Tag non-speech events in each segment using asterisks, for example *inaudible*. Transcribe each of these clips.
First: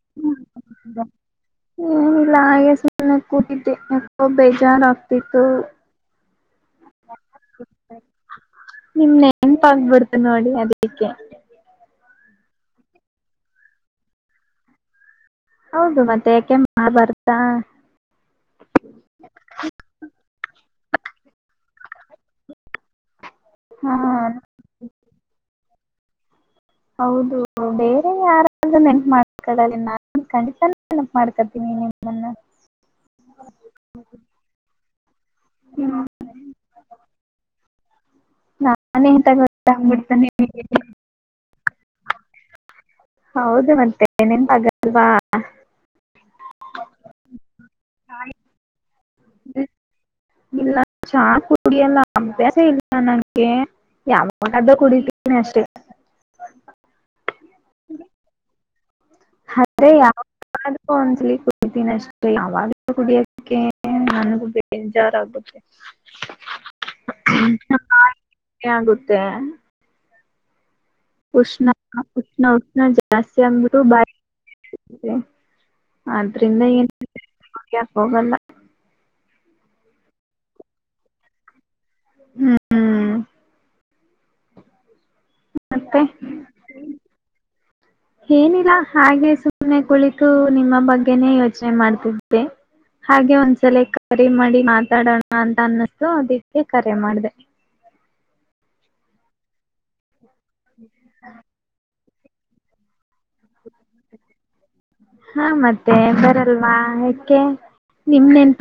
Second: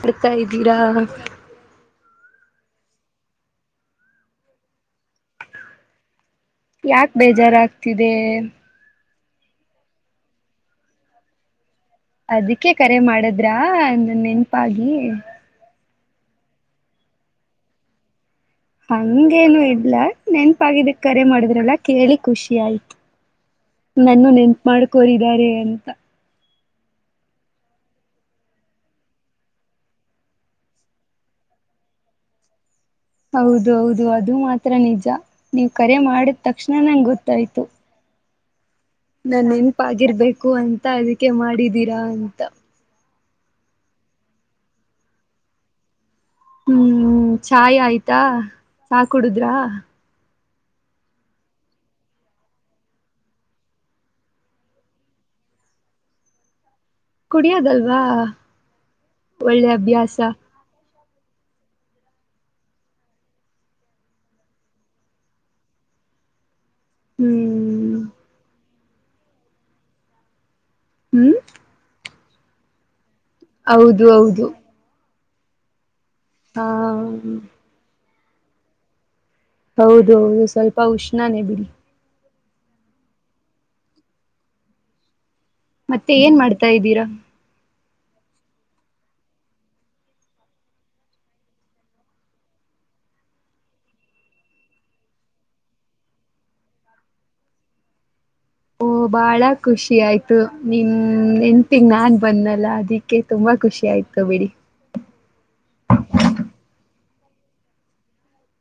ಬರ್ತಾ ಇದ್ದೀರಾ ಲ್ಲ ಹಾಗೆ ಸನೆ ಕೂಟ್ಟಿದ್ದೆ ಯಾಕೋ ಬೇಜಾರಾಗಗ್ತಿತ್ತು ಯಾಕ ಬೇಜಾರಾಗಗ್ತಿದೆ ನೆಂಪ ಆಗ್ಬಿಡ್ತು ನೋಡಿ ಅದಕ್ಕೆೆ ಅದಕ್ಕೆ ಕರೆ ಮಾಡುದ್ರ ನ ನೆನ್ಪಾಗಿ ಹೌದು ಮತ್ತೆ ಯಾಕೆ ಮಾ ಬರ್ತಾ ಹಂಗೇನು ಇಡ್ಲ ನೆನ್ಪಾಗಿದ ಕರೆ ಮಾಡಿದ್ರಲ್ಲ ಕೇಳಿ ಖುಷಿ ಆಯ್ತು ಹಾ ನನ್ನು ನೆನ್ಪ ಮಾಡಕೋರಿದಿದ್ದಾರೆ ಅಂತ ಹೌದು ಬೇರೆ ಯಾರ ನೆಪ ಮಾಡಕ ನಾನ ಖಂಡಿತಾನೆನಪ ಮಾಡ್ಕತೀನಿ ನಿಮ್ಮನ್ನ ಹೌದು ಹೌದು ಅದು ಮಾತ್ರ ನಿಜ ನೀವ್ ಕರೆ ಹ್ಮ್, ಮಾಡಿದ ತಕ್ಷಣ ನಂಗಗೆ ಗೊತ್ತಾಯ್ತು ಹಾ ನನ್ ನೆನ್ಪಗಿರ್ಬೇಕು ಅಂತ ಅದಕ್ಕೆ ಮಾಡಿದೀರಾ ಅಂತ ಹೌದು ಮತ್ತೆ ನಿನ್ಪಗಲ್ವಾ ಹ್ಮ್ ಚಾಯ್ ಆಯ್ತಾ ಹಾಕಡುದ್ರಾ ಇಲ್ಲ ಚಾ ಕುಡಿಯಲ್ಲ ಅಭ್ಯಾಸ ಇಲ್ಲ ನಂಗೆ ಯಾವಾಗ್ದ ಕುಡಿತೀನಿ ಅಷ್ಟೆ ಕುಡಿಯೋದಲ್ವ ಒಳ್ಳೆ ಅದೇ ಅಭ್ಯಾಸ ಯಾವಾಗಾದ್ರೂ ಒಂದ್ಸಲಿ ಕುಡಿತೀನಿ ಅಷ್ಟೆ ಯಾವಾಗಲೂ ಕುಡಿಯೋದಕ್ಕೆ ನನಗು ಬೇಜಾರಾಗುತ್ತೆ ಹ್ಮ್ ಇ *inaudible* ಆಗುತ್ತೆ ಹ್ಮ್ ಉಷ್ಣ ಉಷ್ಣ ಉಷ್ಣ ಹೌದು ಹೌದು *unintelligible* ಅದ್ರಿಂದ ಹಾ ಏನ್ ಹವಲ್ಲ ಹೌದು ಹೌದು ಸ್ವಲ್ಪ ಉಷ್ಣಾನೇ ಬಿಡಿ ಹ್ಮ್ ಮತ್ತೆ ಏನ್ ಮಾಡ್ತಾ ಇದ್ದೀರಾ. ಏನಿಲ್ಲ ಹಾಗೆ ಸುಮ್ಮನೆ ಕುಳಿತು ನಿಮ್ಮ ಬಗ್ಗೆನೆೇ ಯೋಚನೆ ಮಾಡ್ತಿದ್ದೆ ಹಾಗೆ ಒಂದಸಲ ಕರೆ ಮಾಡಿ ಮಾತಾಡೋಣ ಅಂತ ಅನ್ನಿಸತು ಅದಕ್ಕೆಕ್ಕೆ ಕರೆ ಮಾಡ್ದೇ. ಓ ಬಹಳ ಖುಷಿ ಆಯ್ತು. ಆಯ್ತು ನೀನ್ ಹೆಂಡತಿಗ *inaudible* ಬಂದ್ನಲ್ಲ ಅದಿಕ್ಕೆ ತುಂಬಾ ಖುಷಿ ಆಯ್ತು ಬಿಡಿ. ಅದಕ್ಕೆ.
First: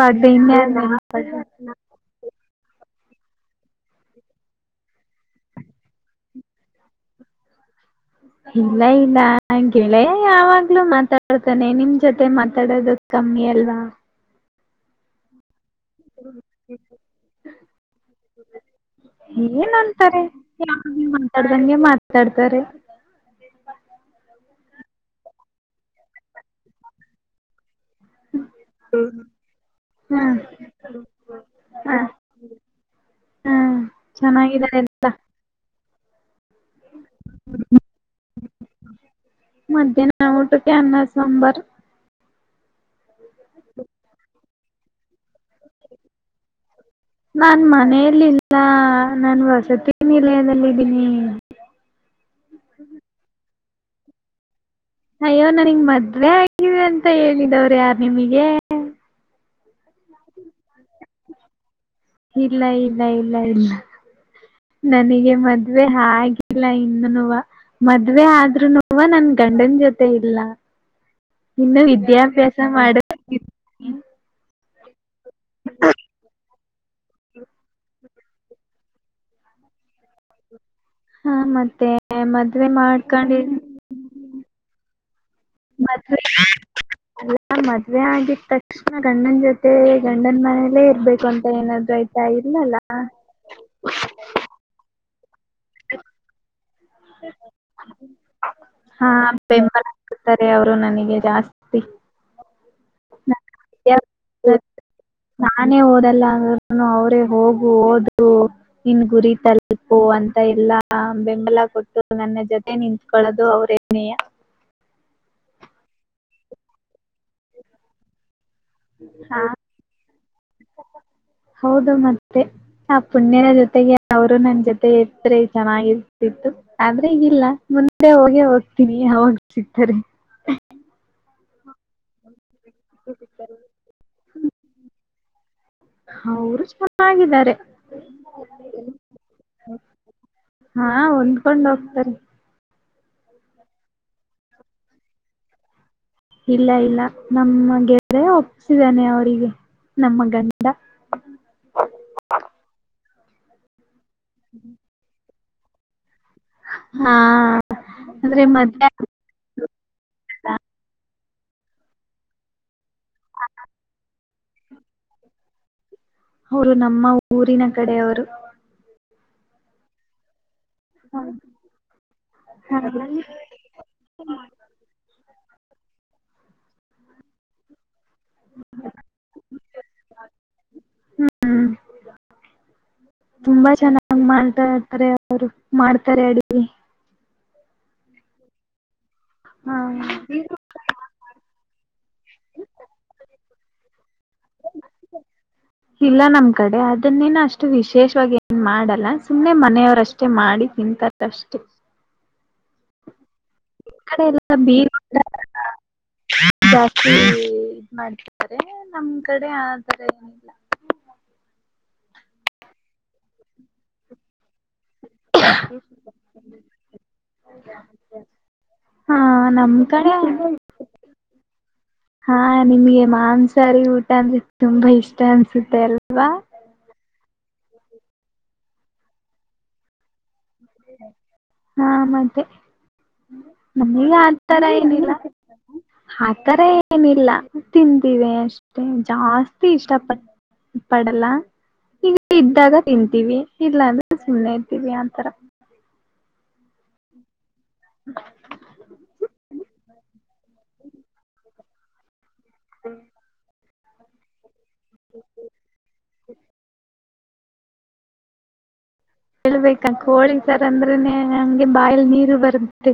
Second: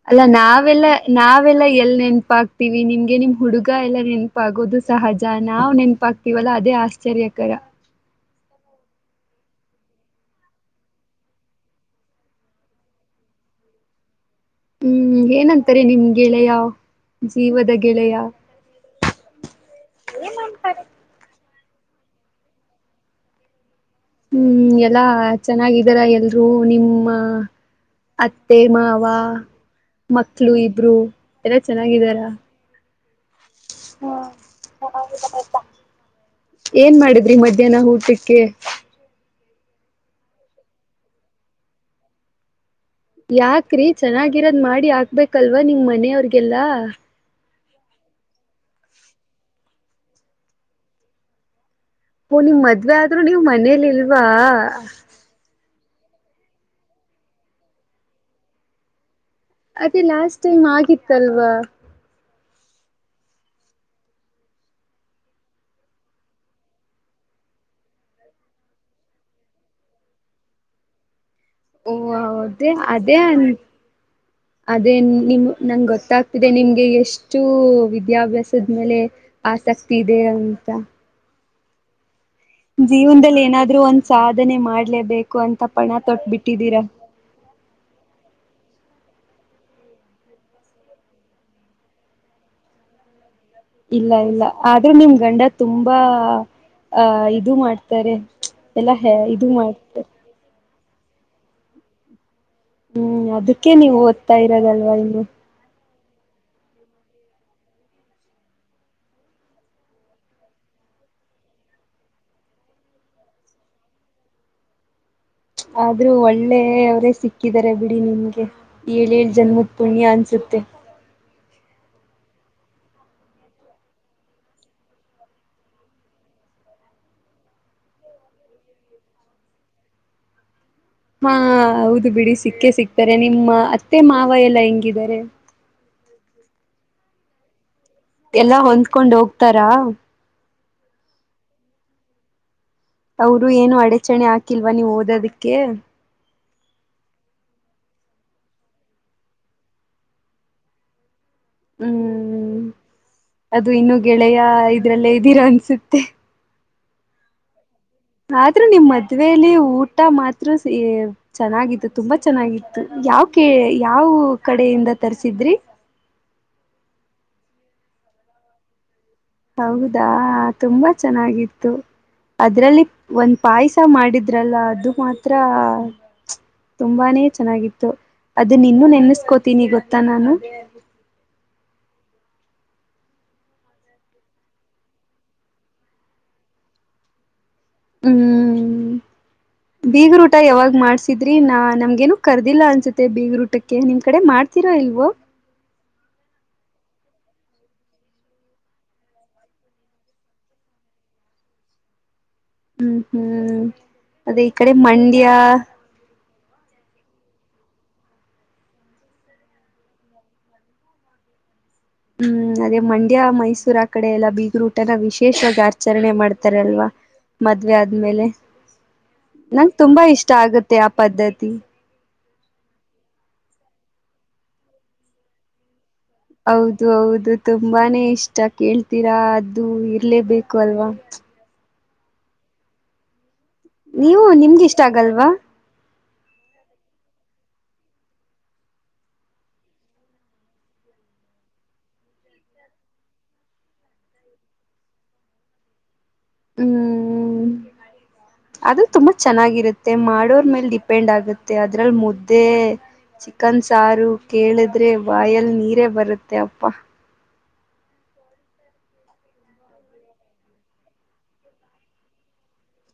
ಅಲ್ಲ ನಾವೆಲ್ಲ ನಾವೆಲ್ಲಾ ಎಲ್ಲಿ ನೆನಪ ಆಗ್ ವಿ ನಿಮ್ಗೆ ನಿಮ್ ಹುಡುಗ ಎಲ್ಲ ನೆನಪಾಗೋದು ಸಹಜ ನಾವ್ ನೆನಪಾಗ್ತಿವಲ್ಲ ಅದೇ ಆಶ್ಚರ್ಯಕರ. ಇಲ್ಲ ಇಲ್ಲ. ಹಂಗೇಳೆ ಯಾವಾಗ್ಲೂ ಮಾತಾಡ್ತಾನೆ ನಿಮ್ ಜೊತೆ ಮಾತಾಡದು ಕಮ್ಮಿ ಅಲ್ವಾ. ಹ್ಮ್ ಏನಂತ. ಕರಿ ನಿಮ್ ಗೆಳೆಯ ಜೀವದ ಗೆಳೆಯ. ಏನ್ ಅಂತಾರೆ *unintelligible* ಮಾತಾಡ್ತಾರೆ. ಹ್ಮ್ ಎಲ್ಲಾ ಚೆನ್ನಾಗಿದ್ದಾರ ಎಲ್ರೂ ನಿಮ್ಮ. ಅತ್ತೆ ಮಾವ ಹ್ಮ್ ಮಕ್ಳು ಇಬ್ರು ಎಲ್ಲ ಚೆನ್ನಾಗಿದಾರ. ಹಾ ಚೆನ್ನಾಗಿದ್ದಾರೆ ಎಲ್ಲ. ಏನ್ ಮಾಡಿದ್ರಿ ಮಧ್ಯಾಹ್ನ ಊಟಕ್ಕೆ. ಮಧ್ಯಾಹ್ನ ಊಟಕ್ಕೆ ಅನ್ನ ಸಾಂಬಾರ್. ಯಾಕ್ರಿ ಚೆನ್ನಾಗಿರೋದ್ ಮಾಡಿ. *unintelligible* ಆಗ್ಬೇಕಲ್ವಾ ನಿಮ್ ಮನೆಯವ್ರಿಗೆಲ್ಲಾ. ನಾನ್ ಮನೆಯಲ್ಲಿಲ್ಲ. ಹಾ ನನ್ ವಸತಿ ನಿಲಯದಲ್ಲಿ ಇದೇನೀ. ಇಲ್ಲಿ ಇಲ್ವಾ. ಅಯ್ಯೋ ನನಗೆ ಮದ್ವೆ ಆಗಿದೆ ಅಂತ ಹೇಳಿದವ್ರ ಯಾರ್ ನಿಮಗೆ. ಅದೇ ಲಾಸ್ಟ್ ಟೈಮ್ ಆಗಿತ್ತು. ಸಲ್ವ. ಇಲ್ಲ ಇಲ್ಲ ಇಲ್ಲ ಇಲ್ಲ ನನಗೆ ಮದ್ವೆ ಆಗಿಲ್ಲ ಇನ್ನುವ ಮದ್ವೆ ಆದ್ರುನುವ ನನ್ ಗಂಡನ್ ಜೊತೆ ಇಲ್ಲ. ಇನ್ನು ಓ ವಿದ್ಯಾಭ್ಯಾಸ ಅದೇ ಮಾಡ ಅದೇ ಅನ್ ಅದೇ ನಿಮ ನಂಗೆ ಗೊತ್ತಾಗ್ತಿದೆ ನಿಮ್ಗೆ ಎಷ್ಟು ವಿದ್ಯಾಭ್ಯಾಸ ಮೇಲೆ ಆಸಕ್ತಿ ಇದೆ ಅಂತ. *unintelligible* ಮಾಡ್ಕೊಂಡಿ ಜೀವನದಲ್ಲಿ ಏನಾದ್ರು ಒಂದ್ ಸಾಧನೆ ಮಾಡ್ಲೇ ಮದ್ ಯ ಮದ್ವೆ ಆಗಿತ್ತು ತೃಕ್ಷ್ಣ ಗಂಡನ್ ಜೊತೆ ಗಂಡನ್ ಮನೇಲೆೇ ಇರ್ಬೇಕು ಅಂತ ಏನಾದ್ೂ ಆಯ್ತಾ ಇರ್ಲಲ್ಲ ಇಲ್ಲ ಇಲ್ಲ ಆದ್ರೂ ನಿಮ್ ಗಂಡ ತುಂಬಾ ಆ ಇದು ಮಾಡ್ತಾರೆ ಎಲ್ಲಾ ಹ ಹಾ ಇದು ಬೆಂಬಲ ಮಾಡ್ತಾರೆ ಕೊಡ್ತಾರೆ ನನಗೆ ಜಾಸ್ತಿ ಹ್ಮ್ ನನ್ನ ಅದಕ್ಕೆ ನೀವು ಓದ್ತಾ ಇರೋದಲ್ವಾ ಇನ್ನು ಎಲ್ಲಾ ಅಂದ್ರರು ಅವ್ರೇ ಹೋಗು ಓದು ನಿನ್ ಗುರಿ ತಲುಪು ಅಂತ ಎಲ್ಲಾ ಬೆಂಬಲ ಕೊಟ್ಟು ನನ್ನ ಜೊತೆ ನಿತ್ಕೊಳ್ಳೋದು ಅವ್ರೇನೇಯ ಆದ್ರೂ ಒಳ್ಳೆಯವರೇ ಸಿಕ್ಕಿದಿದ್ದಾರೆ ಬಿಡಿ ನಿಮ್ಗೆ ಏಳು ಹಾ ಜನ್ಮದ ಪುಣ್ಯ ಅನ್ಸುತ್ತೆ ತ್ತೆ ಹೌದು ಮತ್ತೆ ಆ ಪುಣ್ಯನ ಜೊತೆಗೆ ಅವರು ನನ್ ಜೊತೆ ಎತ್್ರೆ ಚೆನ್ನಾಗಿರ್ತಿತ್ತು ಆದ್ರೆ ಈಗಲ್ಲ ಮುಂದೆ ಹೋಗೆ ಹೋಗ್ತೀನಿೋಗ್ಸತಾರೆ ಹಾ ಹೌದು ಬಿಡಿಸಿ ಸಿಕ್ಕ ಸಿಕ್ತಾರೆ ನಿಮ್ಮ ಅತ್ತೆ ಮಾವ ಎಲ್ಲಾ ಹೆಂಗಿದ್ದಾರೆ ಅವರು ಚೆನ್ನಾಗಿದ್ದಾರೆ ಎಲ್ಲಾ ಹೊಂದ್ಕೊಂಡ್ ಹೋಗ್ತಾರಾ ಹಾ ಹೊಂದ್ಕೊಂಡ್ ಹೋಗ್ತಾರೆ ಅವರು ಏನು ಅಡಚಣೆ ಹಾಕಿಲ್ವಾ ನೀವು ಓದೋದಕ್ಕೆ ಇಲ್ಲ ಇಲ್ಲ ನಮ್ಮಗೆ ಒಪ್ಪಸಿದಾನೆ ಅವರಿಗೆ ನಮ್ಮ ಗಂಡ ಹ್ಮ್ ಅದು ಇನ್ನುೊ ಗೆಳೆಯ ಇದ್ರಲ್ಲೇ ಇದ್ದೀರೋಂತ ಸಿತ್ತೆ ಹಾ ಅಂದ್ರೆ ಆದ್ರೂ ನಿಮ್ ಮದ್ವೆ ಮದ್ವೆೇಲಿ ಊಟ ಮಾತ್ರ ಚೆನ್ನಾಗತ್ತು ತುಂಬಾ ಚೆನ್ನಾಗಿತ್ತು ಯಾವ ಕ ಯಾವ ಕಡೆಯಿಂದ ತರ್ಸಿದ್ರಿ ಅವರು ನಮ್ಮ ಊರಿನ ಕಡೆ ಅವರು ಹೌದಾ ತುಂಬಾ ಚೆನ್ನಾಗಿತ್ತು ಅದ್ರಲ್ಲಿ ಹಾಗೆ ಒಂದ್ ಪಾಯಸ ಮಾಡಿದ್ರಲ್ಲ ಅದು ಮಾತ್ರ ತ್ರ ತುಂಬಾನೇ ಚೆನ್ನಾಗಿತ್ತು ಅದು ನಿನ್ನೂ ನೆನೆಸ್ಕೋತೀನಿ ಗೊತ್ತಾ ನಾನು ಹ್ಮ್ ತುಂಬಾ ಚೆನ್ನಾಗಿ್ ಮಾಡ್ತಾ ಇರ್ತಾರೆ ಅವರು ಮಾಡ್ತಾರೆ ಅಡ್ ಹ್ಮ್ ಹಾ ಬೀಗ ೂಟ ಯಾವಾಗ್ ಮಾಡ್ಸಿದ್ರಿ ನಾ ನಮ್ಗೇನು ಕರ್ದಿಲ್ಲ ಅನ್ಸುತ್ತೆ ಬೀಗ ರೂಟಕ್ಕೆ ನಿಮ್ ಕಡೆ ಮಾಡ್ತೀರಾ ಇಲ್ವೋ ಇಲ್ಲ ನಮ್ ಕಡೆ ಅದನ್ನೇನ ಅಷ್ಟು ವಿಶೇಷವಾಗಿ ಏನ್ ಮಾಡಲ್ಲ ಸುಮ್ಮನೆ ಮನೆಯವ್ರಷ್ಟೇ ಮಾಡಿ ತಿಂತಾರ ಅಷ್ಟೆ ಹ್ಮ್ ಹ್ಮ್ ಅದೇ ಇ ಎಲ್ಲ ಕಡೆ ಬೀಜ ಮಂಡ್ಯ ಜಾಸ್ತಿ ಇದ್ ಮಾಡ್ತಿದ್ದಾರೆ ನಮ್ ಕಡೆ ಆ ತರ ಏನಿಲ್ಲ ಹ್ಮ್ ಅದೇ ಮಂಡ್ಯ ಮೈಸೂರ ಆ ಕಡೆ ಎಲ್ಲ ಬೀಗರು ನ ವಿಶೇಷವಾಗಿ ಆಚರಣೆ ಮಾಡ್ತಾರಲ್ವಾ ಮದ್ವೆ ಆದ್ಮೇಲೆ ಹಾ ನಂ ನಮ್ ತುಂಬಾ ಕಡೆ ಇಷ್ಟ ಆಗುತ್ತೆ ಆ ಪದ್ಧತಿ ಹಾ ನಿಮ್ಗೆ ಮಾಂಸಾರಿ ಊಟ ಅಂದ್ರೆ ತುಂಬಾ ಇಷ್ಟ ಅನ್ಸುತ್ತೆ ಎಲ್ಲ ಹೌದು ಹೌದು ತುಂಬಾನೇ ಇಷ್ಟ ಕೇಳ್ತೀರಾ ಅದು ಇರ್ಲೇಬೇಕು ಲ್ವಾ ಹಾ ಮತ್ತೆ ನಮಗೆ ನೀವು ಆತರ ನಿಮ್ಗೆ ಇಷ್ಟ ಏನಿಲ್ಲ ಆಗಲ್ವಾ ಆತರ ಏನಿಲ್ಲ ತಿಂತೀವಿ ಅಷ್ಟೆ ಜಾಸ್ತಿ ಇಷ್ಟಪ ಪಡಲ್ಲ ಈಗ ಇದ್ದಾಗ ತಿಂತೀವಿ ಇಲ್ಲಾ ಅಂದ್ರೆ ಸುಮ್ಮನೆ ಇತೀವಿ ಆಂತರ ಹ್ಮ್ ಅದು ತುಂಬಾ ಚೆನ್ನಾಗಿರುತ್ತೆ ಮಾಡೋರ್ ಮೇಲ್ ಡಿಪೆಂಡ್ ಆಗುತ್ತೆ ಅ *inaudible* ಚಿಕನ್ ಸಾರು ಕೇಳಿದ ಆದ್ರೆ ವಾಯಲ್ ನೀರೇ ಬರುತ್ತೆ ತ್ತ ಅಪ್ಪ ಹೇಳ್ಬೇಕಾ ಕೋಳಿ ತರ ಅಂದ್ರನೆೇ ಹಂಗೆ ಬಾಯಲ್ ನೀರು ಬರುತ್ತೆ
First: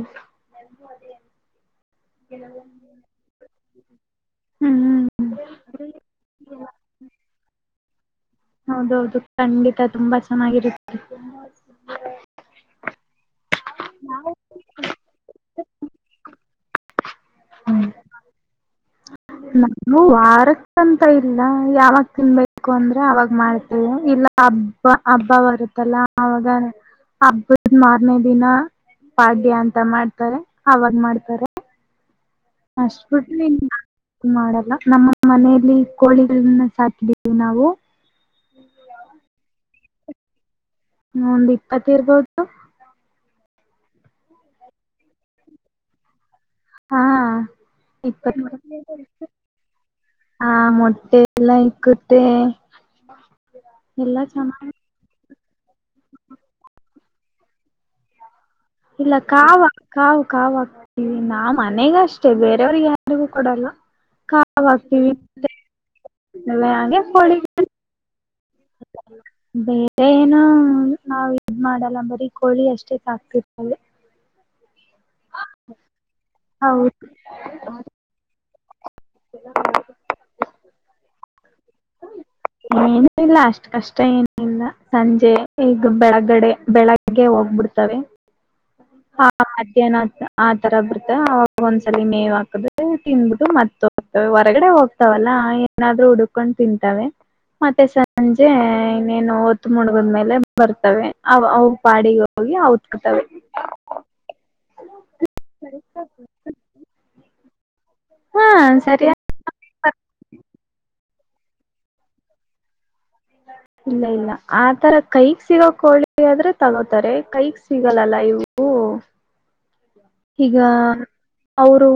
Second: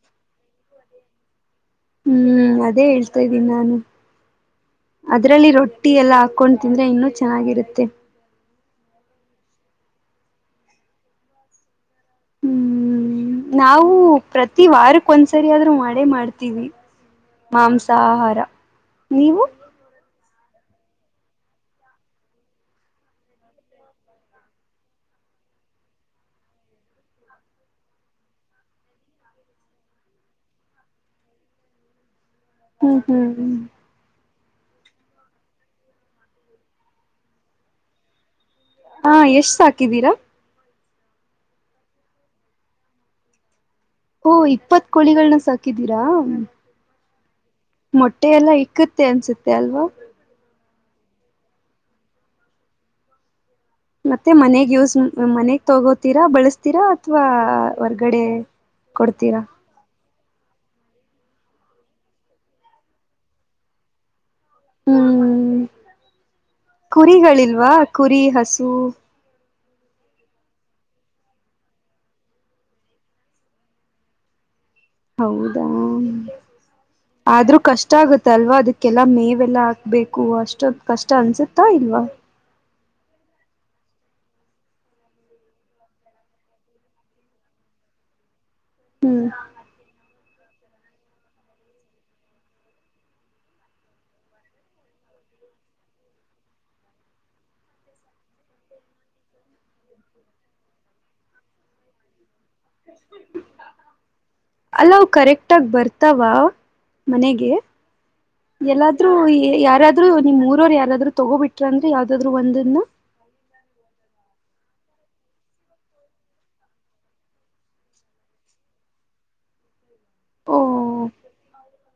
ಹ್ಮ್ ಅದೇ ಹೇಳ್ತಾ ಇದ್ದೀನಿ ನಾನು ಹ್ಮ್ ಅದ್ರಲ್ಲಿ ರೊಟ್ಟಿ ಎಲ್ಲ ಹಾಕೊಂಡು ತಿಂದ್ರೆ ಇನ್ನೂ ಚೆನ್ನಾಗಿರುತ್ತೆ ಹೌದೌದು ಖಂಡಿತ ತುಂಬಾ ಚೆನ್ನಾಗಿರುತ್ತ ಹ್ಮ್ ನಾವು ನಾವು ಪ್ರತಿ ವಾರಕ್ ಒಂದ್ಸರಿ ಆದ್ರೂ ಮಾಡೇ ಮಾಡ್ತೀವಿ ಮಾಂಸಾಹಾರ ನೀವು ನ ಅಂತ ಇಲ್ಲ ಯಾವಾಗ ತಿನ್ಬೇಕು ಅಂದ್ರೆ ಅವಾಗ ಮಾಡ್ತೇವೆ ಇಲ್ಲ ಹಬ್ಬ ಹಬ್ಬ ಬರುತ್ತಲ್ಲ ಅವಾಗ ಹಬ್ಬದ ಮಾರ್ನೇ ದಿನ ಪಾಡ್ಯ ಅಂತ ಮಾಡ್ತಾರೆ ಅವಾಗ ಮಾಡ್ತಾರೆ ಹ್ಮ್ ಅಷ್ಟ ಹ್ಮ್ ಬಿಟಿ ಮಾಡ ನಮ್ಮ ಮನೆಯಲ್ಲಿ ಕೋಳಿಗಳನ್ನ ಸಾಟಿದೀವಿ ನಾವು ಹಾ ಎಷ್ಟು ಸಾಕಿದೀರಾ ಒಂದು್ ಇಪ್ಪತ್ತ ಇರ್ಬೋದು ಓ ಇಪ್ಪತ್ ಕೋಳಿಗಳನ್ನ ಸಾಕಿದೀರಾ ಹಾ ಇಪ್ಪತ್ ಮೊಟ್ಟೆಲ್ಲ ಇಕ್ಕುತ್ತೆ ಅನ್ಸುತ್ತೆ ಅಲ್ವಾ ಹಾ ಎಲ್ಲಾ ಇಕ್ಕಟ್ಟೇ ಮತ್ತೆ ಮನೆಗ್ ಯೂಸ್ ಮನೆಗ್ ತಗೋತೀರಾ ಬಳಸ್ತೀರಾ ಕವಾ ವರ್ಗಡೆ ಇಲ್ಲ ಕಾವ ಕವು ಕಾವ ಇ ನಾ ಮನೆಗ ಅಷ್ಟೇ ಬೇರೆಯವ್ರಿಗೆ ಯಾರಿಗೂ ಕೊಡಲ್ಲ ಹ್ಮ್ ಹತವಿಲ್ಲ ಹಾಗೆ ಸು ಬೇರೆ ಏನ ನಾವ್ ಇದ್ ಮಾಡಲ್ಲ ಬರೀ ಕೋಳಿ ಅಷ್ಟೇ ಸಾಕ್ತಿತ್ತಲ್ಲ ಹೌದಾ ಹೌದು ಆದ್ರೂ ಕಷ್ಟ ಆಗುತ್ತ ಅಲ್ವಾ ಅದಕ್ಕೆ ಕೆಲ ಮೇವೆಲ್ಲ ಹಾಕ್ಬೇಕು ಅಷ್ಟೊ ಕಷ್ಟ ಅನ್ಸುತ್ತಾ ಇಲ್ವಾ ಏನ ಇಲ್ಲ ಅಷ್ಟ್ ಕಷ್ಟ ಏನಿಲ್ಲ ಸಂಜೆ ಈಗ ಬೆಳಗಡೆ ಬೆಳಗ್ಗೆ ಹೋಗ್ಬಿಡ್ತವೆ ಹ್ಮ್ ಹಾ ಮಧ್ಯನಾ ಆ ತರ ಬರ್ತ ಅವಾಗ ಒಂದ್ಸಲ ನೇವ್ ಹಾಕದ ತಿನ್ಬಿು ಮತ್ತ ಹೋಗ್ತವೆ ಹೊರಗಡೆ ಹೋಗ್ತಾವಲ್ಲಾ ಏನಾದ್ ಹುಡ್ಕೊಂಡು ತಿಂತಾವ ಮತ್ತೆ ಸಂಜೆ ಇನ್ನೇನು ಒತ್ತು ಮುಡ್ಗದ್ಲೆ ಬರ್ತವೆ ಅವ ಪಾಡಿ ಅಲ್ಲ್ ಕರೆಕ್ಟ್ ಆಗ ಬರ್ತಾವ ಮನೆಗೆ ಹಾ ಸರಿ ಎಲ್ಲಾದ್ರೂ ಯಾರಾದ್ರರು ನಿಮ್ಮ್ ಊರವ್ ಯಾರಾದ್ರು ತಗೋಬಿಟ್ರ ಅಂದ್ರೆ ಯಾವ್ದಾದ್ರು ಒಂದನ್ನ ಇಲ್ಲ ಇಲ್ಲ ಆತರ ಕೈಕ್ ಸಿಗೋಕೋಳಿ ಆದ್ರೆ ತಗೋತಾರೆ ಕೈಕ್ ಸಿಗಲ್ಲಲ್ಲ ಇವು ಈಗ ಓ ಅವರು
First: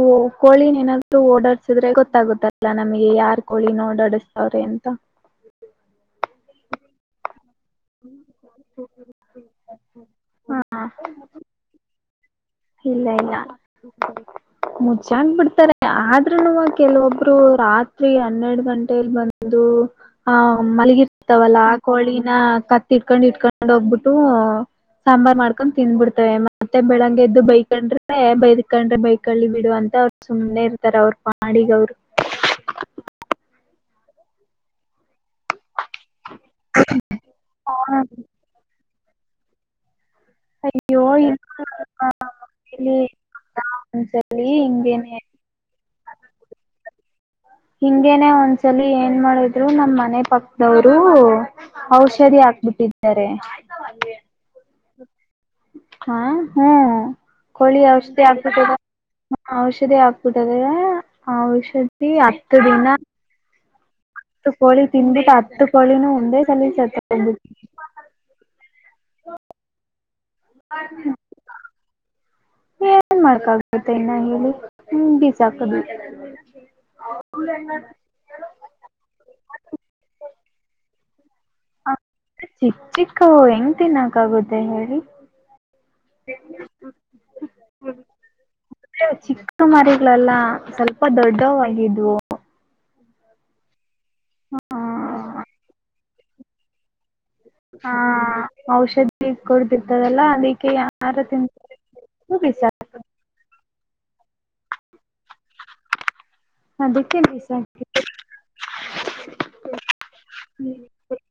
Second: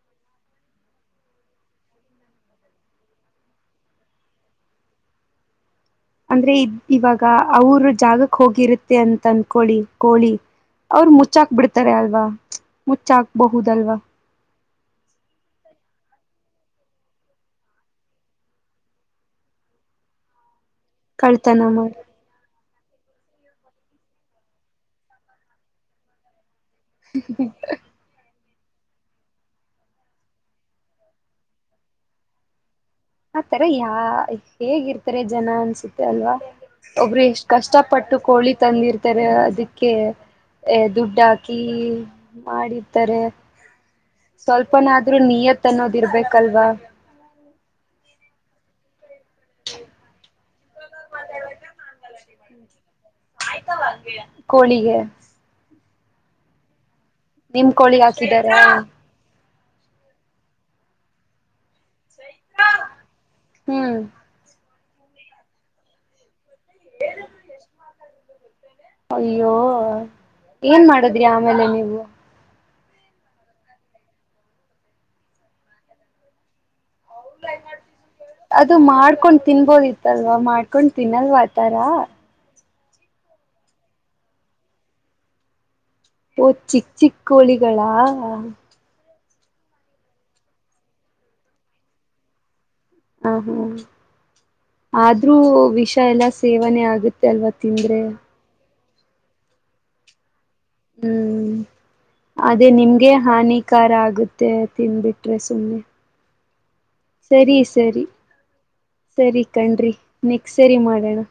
ಕೋಳಿಿನ ಏನಾದೂ ಓಡಾಡ್ಸಿದ್ರೆ ಗೊತ್ತಾಗುತ್ತಲ್ಲ ನಮಗೆ ಯಾರ್ ಕೋಳಿನ ಓಡಾಡಸ್ತವ್ರೆ ಅಂತ ತ್ತ ಅಂದ್ರೆ ಇವಾಗ ಅವ್ರ ಜಾಗಕ್ ಹೋಗಿರುತ್ತೆ ಅಂತ ಅನ್ಕೊಳ್ಳಿ ಕೋಳಿ ಹಾ ಅವರು ಮುಚ್ಚಾಕ್ ಬಿಿಡ್ತಾರೆ ಅಲ್ವಾ ಮುಚ್ಚಾಕ್ಬಹುದಲ್ವಾ ಮುಚ್ಚಾಗ ಬಿಡ್ತಾರೆ ಆದ್ರೂನುವ ಕೆಲವೊಬ್ರು ರಾತ್ರಿ ಹನ್ನೆರಡು ಗಂಟಲಿ ಬಂದು ಆ ಮಲಗಿ ಇರ್ತಾವಲ್ಲ ಕಳ್ತನ ಆ ಮಾಡ ಕೋಳಿನ ಕ ಇಟ್ಕೊಂಡ್ ಇಟ್ಕೊಂಡ್ ಹೋಗ್ಬಿಟ್ಟು ಸಾಂಬಾರ್ ಮಾಡ್ಕೊಂಡ ತಿಂದ್ಬಿಡ್ತವೆ ಮತ್ತೆ ಬೆಳಗ್ಗೆ ಬೈಕೊಂಡ್ರೆ ಬೈದಕಂಡ್ರೆ ಬೈಕಳ್ಳಿ ಬಿಡುುವ ಅಂತ ಅವ್ರು ಸುಮ್ಮ್ನೆ ಇರ್ತಾರ ಅವ್ರ ಪಿಗ ಅವರು ತರ ಯಾ ಹೇಗಿರ್ ಜನ ಅನ್ಸುತ್ತೆ ಅಲ್ವಾ ಒಬ್ರು ಎಷ್ಟ್ ಹ ಕಷ್ಟಪಟ್ಟು ಕೋಳಿ ತಂದಿರ್ತ ಅದಕ್ಕೆ ಅಯ್ಯೋ ದುಡ್ಡು ಇ ಹಾಕಿ ಮಾಡರ್ತಾರೆ ಒಂದ್ಸಲಿ ಸ್ವಲ್ಪನಾದ್ರರು ಹಿಂಗೇನೆ ನಿಯತ್ ಅನ್ನೋದಿರ್ಬೇಕಲ್ವಾ ಒಂದ್ಸಲ ಏನ್ ಮಾಡಿದ್ರು ನಮ್ಮ್ ಮನೆ ಪಕ್ಕದವರು ಔಷಧಿ ಹಾಕ್ಬಿಟ್ಟಿದ್ರು ಆಯ್ತ ಕೋಳಿಗೆ ಹ ಹಾ ಹ್ಮ್ ನಿಮ್ ಕೋಳಿ ಔಷಧಿ ಹಾಕಿದಾರಾ ಹಾಕ್ಬಿಟ್ಟಿದ ಔಷಧಿ ಹಾಕ್ಬಿಟ್ಟದೆ ಓಂ ಔಷಧಿ *unintelligible* ಹ್ಮ್ ಕೋಳಿ ತಿನ್ಬಿಟ್ಟು ಹತ್ತು ಕೋಳಿನೂ ಒಂದೇ ಸಲಿನ ಸತ್ ಬಿಟ್ಟಿದ್ದು. ಅಯ್ಯೋ ಏನ್ ಮಾಡದ್ರಿ ಆಮೇಲೆ ನೀವು ಏನ್ ಮಾಡಕಾಗುತ್ತೆ ಅ ಹೇಳಿ ಬಿಸಾಕೋದು ಅದು ಮಾಡ್ಕೊಂಡ್ ತಿನ್ಬೋದಿತ್ತಲ್ವಾ ಮಾಡ್ಕೊಂಡ್ ತಿನ್ನಲ್ವಾ ಅ ತರಾ ಚಿಕ್ಕ ಚಿಕ್ಕ ಹೆಂಗ್ ತಿನ್ನಕಾಗುತ್ತೆ ಹೇಳಿ. ಓ ಚಿಕ್ಕ ಚಿಕ್ಕ ಕೋಳಿಗಳಾ ಚಿಕ್ಕ ಮರಿಗಳೆಲ್ಲ ಸ್ವಲ್ಪ ದೊಡ್ಡವಾಗಿದ್ವು ಹ ಹ ಆದ್ರೂ ಹ ವಿಷ ಎಲ್ಲಾ ಸೇವನೆ ಆಗತ್ತಿ ಎಲ್ವ ಹಾ ತಿಂದರೆ ಔಷಧಿ ಕೊಡ್ತಿರ್ತದಲ್ಲ ಅಲ್ಲಿ ಹ್ಮ್ ಅದೇ ಬಿಸಾಕಿ ನಿಮ್ಗೆ ಹಾನಿ ಕಾರಾ ಆಗುತ್ತೆ ತಿನ್ಬಿಟ್ರೆ ಸುಮ್ಮನೆ ಅದಕ್ಕೆ ಸರಿ ಬಿಸಾಕಿ ಸರಿ ಸರಿ ಕಣ್ರಿ ನೆಕ್ಸ್ಟ್ ಸರಿ ಮಾಡೋಣ